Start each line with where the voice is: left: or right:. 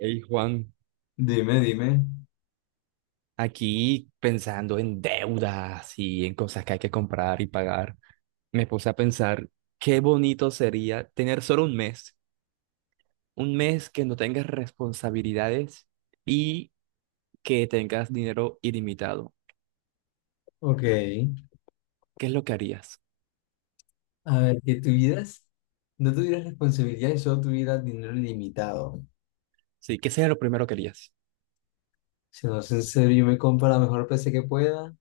right: Hey Juan,
left: Dime.
right: aquí pensando en deudas y en cosas que hay que comprar y pagar, me puse a pensar qué bonito sería tener solo un mes que no tengas responsabilidades y que tengas dinero ilimitado.
left: Ok.
right: ¿Qué es lo que harías?
left: A ver, que tuvieras, no tuvieras responsabilidades, solo tuvieras dinero ilimitado.
right: Sí, ¿qué sería lo primero que harías?
left: Si no es en serio, yo me compro la mejor PC que pueda,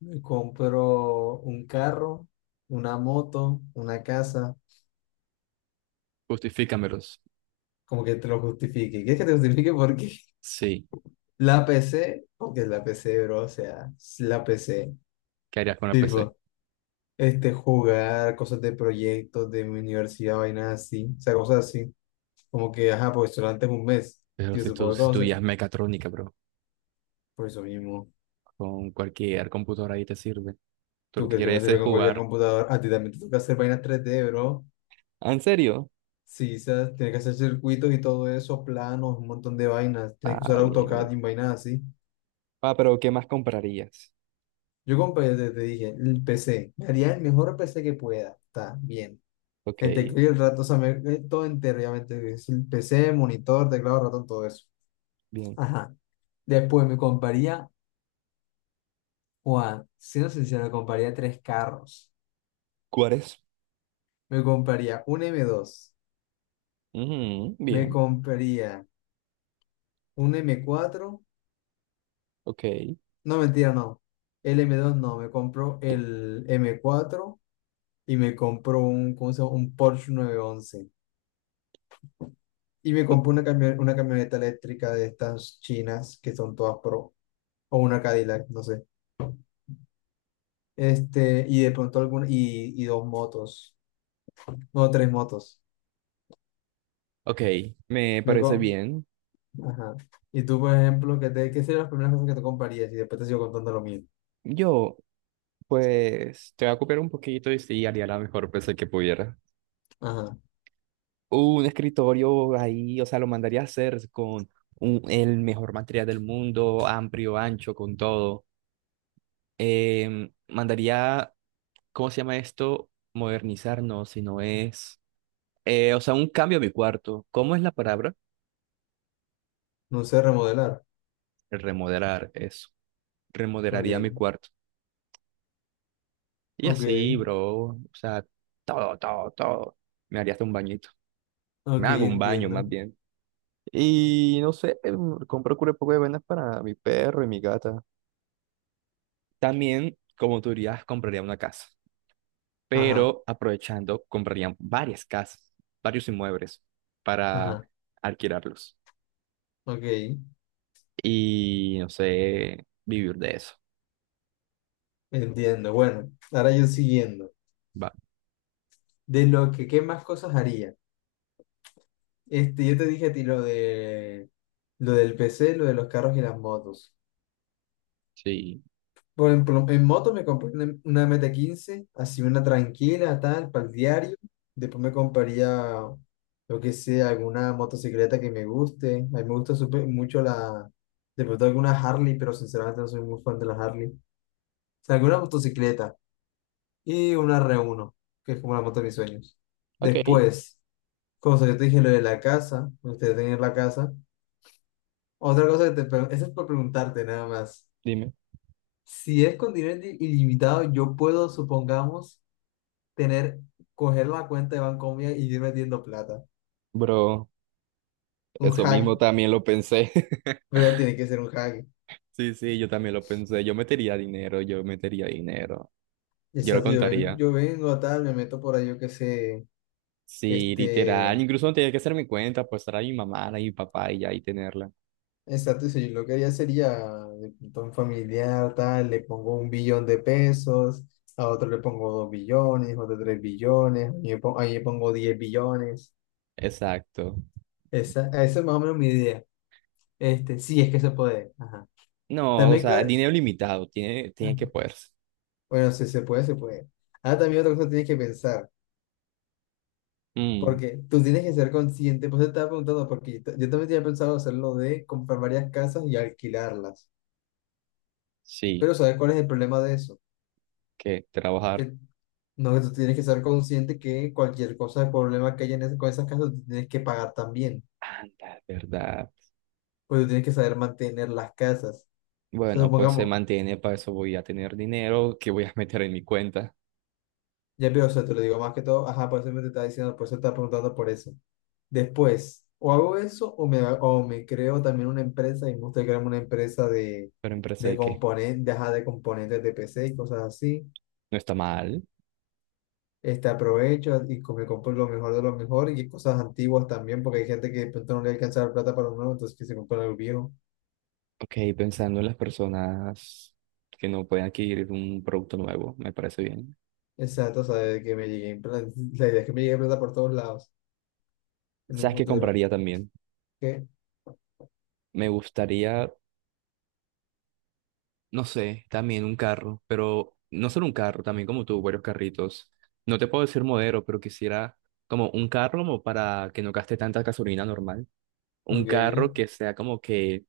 left: me compro un carro, una moto, una casa,
right: Justifícamelos.
left: como que te lo justifique. ¿Quieres que te justifique por qué?
right: Sí,
left: La PC, porque es la PC, bro, o sea, es la PC.
right: ¿qué harías con la PC?
left: Jugar cosas de proyectos de mi universidad, vainas así, o sea, cosas así. Como que, ajá, porque solo es un mes,
right: Pero
left: y
right: si tú
left: supongo que
right: si tú
left: cosas.
right: ya mecatrónica, bro,
left: Por eso mismo,
right: con cualquier computadora ahí te sirve. Tú lo
left: tú
right: que
left: crees que me
right: quieres
left: sirve
right: es
left: con cualquier
right: jugar.
left: computador. A ti también te toca hacer vainas tres d, bro.
right: ¿Ah, en serio?
left: Sí, o sea, tienes que hacer circuitos y todo eso, planos, un montón de vainas. Tienes que
right: Ah,
left: usar
right: bien.
left: AutoCAD y vainas así.
right: Ah, pero ¿qué más comprarías?
left: Yo compré, te dije, el P C. Me haría el mejor P C que pueda. Está bien.
right: Ok,
left: El teclado y el ratón, o sea, todo entero, obviamente. Es el P C, monitor, teclado, ratón, todo eso.
right: bien.
left: Ajá. Después me compraría, Juan, siendo sincero, me compraría tres carros.
right: ¿Cuáles?
left: Me compraría un m dos,
right: Ujú,
left: me
right: bien,
left: compraría un m cuatro,
right: ok.
left: no, mentira, no. El m dos no, me compró el m cuatro y me compró un, ¿cómo se llama?, un Porsche 911. Y me compró una, una camioneta eléctrica de estas chinas que son todas pro, o una Cadillac, no sé. Y de pronto alguna, y dos motos, no, tres motos.
right: Ok, me
left: Me,
right: parece
left: co-
right: bien.
left: Ajá. Y tú, por ejemplo, ¿qué, te, qué serían las primeras cosas que te comprarías? Y después te sigo contando lo mío.
right: Yo, pues, te voy a copiar un poquito y sí, haría la mejor PC que pudiera.
left: Ajá.
right: Un escritorio ahí, o sea, lo mandaría a hacer con el mejor material del mundo, amplio, ancho, con todo. Mandaría ¿cómo se llama esto? Modernizar, no, si no es, o sea, un cambio a mi cuarto. ¿Cómo es la palabra?
left: No sé, remodelar.
right: El remodelar eso. Remodelaría mi
left: Ok.
right: cuarto. Y
left: Ok.
right: así, bro, o sea, todo, todo, todo. Me haría hasta un bañito. Me
left: Ok,
right: hago un baño más
left: entiendo.
right: bien. Y no sé, compro un poco de vainas para mi perro y mi gata. También, como tú dirías, compraría una casa.
left: Ajá.
right: Pero aprovechando, compraría varias casas, varios inmuebles para
left: Ajá.
right: alquilarlos.
left: Ok.
right: Y no sé, vivir de eso.
left: Entiendo. Bueno, ahora yo siguiendo.
right: Va.
left: De lo que, ¿qué más cosas haría? Yo te dije a ti lo de, lo del PC, lo de los carros y las motos.
right: Sí.
left: Por ejemplo, en moto me compré una MT-15, así una tranquila, tal, para el diario. Después me compraría, lo que sea, alguna motocicleta que me guste. A mí me gusta súper mucho la, de pronto alguna Harley, pero sinceramente no soy muy fan de la Harley. O sea, alguna motocicleta y una r uno que es como la moto de mis sueños.
right: Ok,
left: Después, cosa que te dije, lo de la casa, me gustaría tener la casa. Otra cosa que te, pre-, eso es por preguntarte nada más.
right: dime.
left: Si es con dinero ilimitado, yo puedo, supongamos tener, coger la cuenta de Bancomia y ir metiendo plata.
right: Bro,
left: Un
right: eso
left: hack,
right: mismo también lo pensé.
left: pero tiene que ser un hack.
right: Sí, sí, yo también lo pensé. Yo metería dinero, yo metería dinero. Yo lo
left: Exacto, yo vengo,
right: contaría.
left: yo vengo, tal, me meto por ahí, yo qué sé,
right: Sí, literal.
left: este,
right: Incluso no tenía que hacer mi cuenta, pues estar a mi mamá, a mi papá y ya y tenerla.
left: exacto, y si yo lo que haría sería, de pronto un familiar, tal, le pongo 1 billón de pesos, a otro le pongo 2 billones, otro 3 billones, ahí le pongo 10 billones.
right: Exacto.
left: Esa es más o menos mi idea. Sí, es que se puede. Ajá.
right: No, o
left: También,
right: sea,
left: cuál-
right: dinero limitado. Tiene que
left: ajá.
right: poderse.
left: Bueno, si se puede, se puede. Ah, también otra cosa que tienes que pensar.
right: Mm,
left: Porque tú tienes que ser consciente, pues te estaba preguntando, porque yo, ta-, yo también tenía pensado hacerlo de comprar varias casas y alquilarlas.
right: sí,
left: Pero ¿sabes cuál es el problema de eso?
right: que trabajar.
left: Que no, que tú tienes que ser consciente que cualquier cosa de problema que haya en ese-, con esas casas, tú tienes que pagar también.
right: Anda, ¿verdad?
left: Pues tú tienes que saber mantener las casas. O sea,
right: Bueno, pues se
left: supongamos,
right: mantiene, para eso voy a tener dinero que voy a meter en mi cuenta.
left: ya veo, o sea, te lo digo más que todo, ajá, por eso me te estaba diciendo, por eso te estaba preguntando por eso. Después, o hago eso o me creo también una empresa y me gusta crearme una empresa
right: Pero en empresa
left: de
right: de que
left: componentes, ajá, de componentes de PC y cosas así.
right: no está mal.
left: Aprovecho y co-, me compro lo mejor de lo mejor y cosas antiguas también, porque hay gente que de pronto no le alcanza la plata para uno nuevo, entonces que se compra algo viejo.
right: Ok, pensando en las personas que no pueden adquirir un producto nuevo, me parece bien.
left: Exacto, o sea, de que me llegue, pla- la idea es que me llegue plata por todos lados en un
right: ¿Sabes qué
left: futuro.
right: compraría también?
left: ¿Qué?
right: Me gustaría, no sé, también un carro, pero no solo un carro, también como tú, varios carritos. No te puedo decir modelo, pero quisiera como un carro como para que no gaste tanta gasolina normal. Un
left: Ok,
right: carro que sea como que,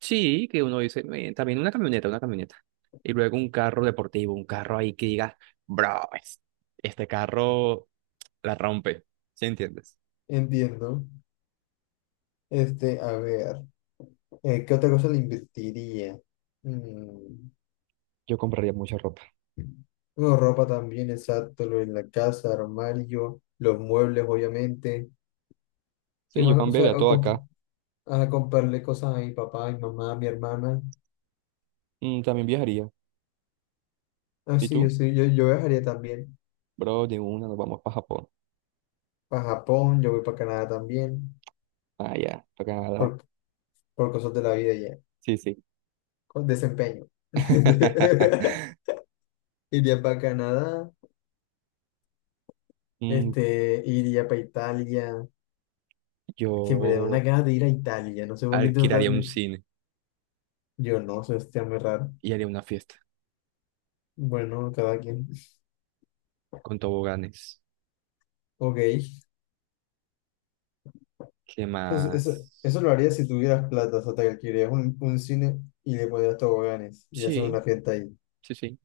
right: sí, que uno dice, también una camioneta, una camioneta. Y luego un carro deportivo, un carro ahí que diga, bro, este carro. La rompe, ¿sí entiendes?
left: entiendo. A ver, ¿qué otra cosa le invertiría? Mm.
right: Yo compraría mucha ropa.
left: Bueno, ropa también, exacto, lo en la casa, armario, los muebles, obviamente. ¿Qué
right: Sí, yo
left: más?
right: cambiaría todo acá.
left: A comprarle cosas a mi papá, a mi mamá, a mi hermana.
right: También viajaría.
left: Ah,
right: ¿Y
left: sí, yo
right: tú?
left: sí, yo, yo viajaría también
right: Bro, de una nos vamos para Japón.
left: para Japón, yo voy para Canadá también,
right: Ah, ya, para Canadá.
left: por, por cosas de la vida ya,
right: Sí, sí.
left: con desempeño. Iría para Canadá,
right: Mm,
left: iría para Italia, que me da una
right: yo
left: ganas de ir a Italia, no sé por qué tengo
right: alquilaría un
left: tan...
right: cine
left: Yo no, eso está muy raro.
right: y haría una fiesta
left: Bueno, cada quien.
right: con toboganes.
left: Ok.
right: ¿Qué
left: Entonces, eso,
right: más?
left: eso lo harías si tuvieras plata, o sea, te alquilarías un cine y le pondrías toboganes y haces
right: Sí,
left: una fiesta ahí.
right: sí, sí.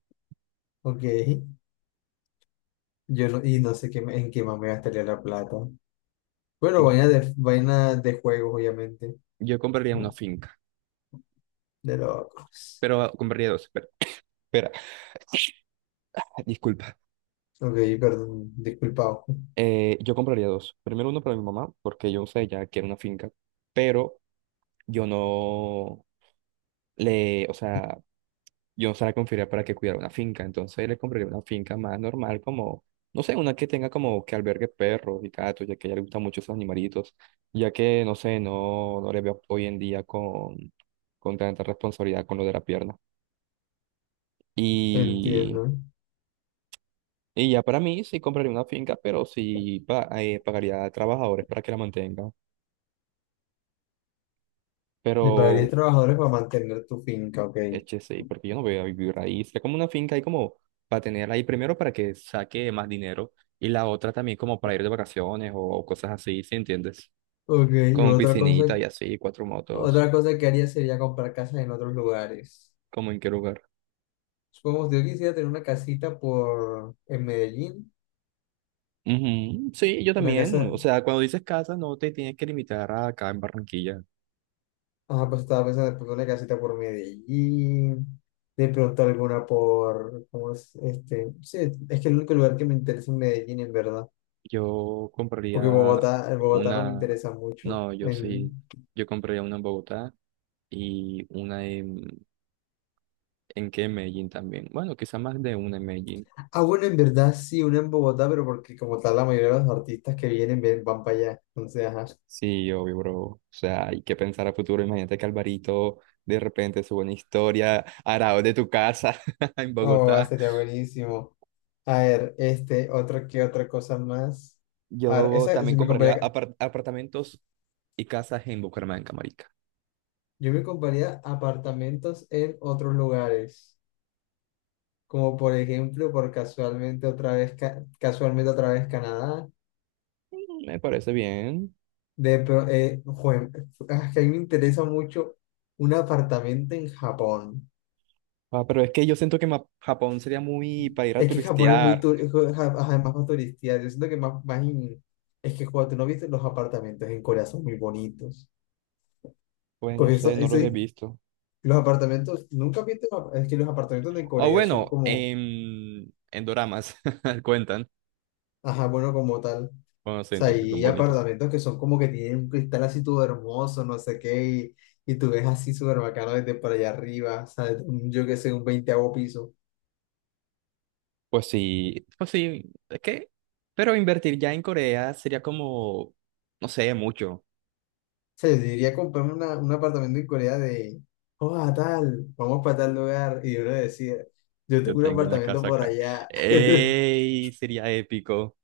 left: Ok, yo no, y no sé qué, me-, en qué más me gastaría la plata. Bueno,
right: Y-
left: vaina de juegos, obviamente.
right: Yo compraría una finca,
left: De loco.
right: pero compraría dos. Espera, espera. Disculpa.
left: Ok, perdón, disculpado.
right: Yo compraría dos. Primero uno para mi mamá, porque yo sé, ella quiere una finca. Pero yo no le, o sea, yo no se la confiaría para que cuidara una finca, entonces le compraría una finca más normal, como, no sé, una que tenga como que albergue perros y gatos, ya que a ella le gustan mucho esos animalitos, ya que, no sé, no, no le veo hoy en día con, tanta responsabilidad con lo de la pierna. Y,
left: Entiendo.
right: y ya para mí sí compraría una finca, pero sí pagaría a trabajadores para que la mantengan.
left: Y
right: Pero
left: pagarías trabajadores para mantener tu finca, ok.
right: HCI, porque yo no voy a vivir ahí. Sería como una finca ahí como para tener ahí primero para que saque más dinero y la otra también como para ir de vacaciones o cosas así, ¿sí entiendes?
left: Ok, y
right: Con piscinita y así, cuatro motos,
left: otra cosa que haría sería comprar casas en otros lugares.
right: ¿como en qué lugar?
left: Supongamos, yo quisiera tener una casita por, en Medellín,
right: Ujú, sí, yo
left: una
right: también.
left: casa.
right: O sea, cuando dices casa, no te tienes que limitar a acá en Barranquilla.
left: Ajá, pues estaba pensando de pronto una casita por Medellín, de pronto alguna por, ¿cómo es? Sí, es que el único lugar que me interesa es Medellín, en verdad,
right: Yo
left: porque
right: compraría
left: Bogotá, el Bogotá no me
right: una,
left: interesa mucho.
right: no, yo
left: En-.
right: sí, yo compraría una en Bogotá y una ¿en qué? En Medellín también. Bueno, quizá más de una en Medellín.
left: Ah, bueno, en verdad sí, una en Bogotá, pero porque como tal la mayoría de los artistas que vienen van para allá, entonces, ajá.
right: Sí, obvio, bro. O sea, hay que pensar a futuro. Imagínate que Alvarito de repente sube una historia arado de tu casa en
left: Oh,
right: Bogotá.
left: sería buenísimo. A ver, otra, ¿qué otra cosa más? A ver,
right: Yo
left: esa,
right: también
left: si me
right: compraría
left: compraría,
right: apartamentos y casas en Bucaramanga, marica.
left: yo me compraría apartamentos en otros lugares, como por ejemplo, por casualmente otra vez, Ca-, casualmente otra vez Canadá.
right: Me parece bien.
left: De, pro- jue- ah, Que a mí me interesa mucho un apartamento en Japón.
right: Ah, pero es que yo siento que Japón sería muy para ir a
left: Es que Japón es muy
right: turistear.
left: tur-, es que Ja-, ajá, es más para turistear. Yo siento que más, más in-, es que cuando tú no viste los apartamentos en Corea son muy bonitos.
right: Pues no
left: Porque eso,
right: sé, no
left: eso
right: los he
left: es-,
right: visto.
left: los apartamentos, nunca viste, los ap-, es que los apartamentos de
right: O
left: Corea son
right: bueno,
left: como,
right: en doramas cuentan.
left: ajá, bueno, como tal.
right: Bueno, sí,
left: Sea,
right: entonces son
left: hay
right: bonitos.
left: apartamentos que son como que tienen un cristal así todo hermoso, no sé qué, y tú ves así súper bacano desde por allá arriba, o sea, desde un-, yo qué sé, un 20.º piso. O
right: Pues sí, es que, pero invertir ya en Corea sería como, no sé, mucho.
left: sea, yo diría comprarme una-, un apartamento en Corea de, oh, a tal, vamos para tal lugar, y uno decía, yo
right: Yo
left: tengo un
right: tengo una
left: apartamento
right: casa
left: por
right: acá.
left: allá.
right: ¡Ey! Sería épico.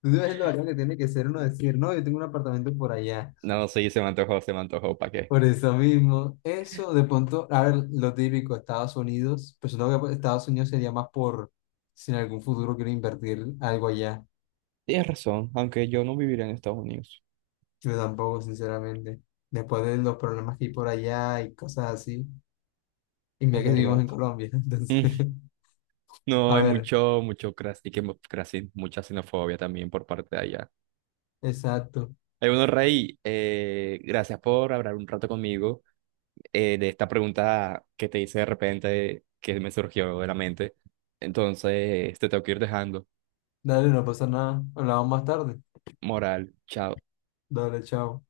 left: Tú sabes lo bacano que tiene que ser uno decir, no, yo tengo un apartamento por allá.
right: No, sí, se me antojó, ¿para qué?
left: Por eso mismo, eso de pronto, a ver, lo típico, Estados Unidos, pues no, que pues, Estados Unidos sería más por si en algún futuro quiero invertir algo allá.
right: Tienes razón, aunque yo no viviría en Estados Unidos,
left: Yo tampoco, sinceramente. Después de los problemas que hay por allá y cosas así. Y
right: es
left: mira que vivimos
right: verdad.
left: en Colombia, entonces,
right: Mm, no,
left: a
right: hay
left: ver,
right: mucho, mucho cras y que mucha xenofobia también por parte de allá.
left: exacto.
right: Hay uno, Rey, gracias por hablar un rato conmigo. De esta pregunta que te hice de repente que me surgió de la mente. Entonces, te tengo que ir dejando.
left: Dale, no pasa nada. Hablamos más tarde.
right: Moral, chao.
left: Dale, chao.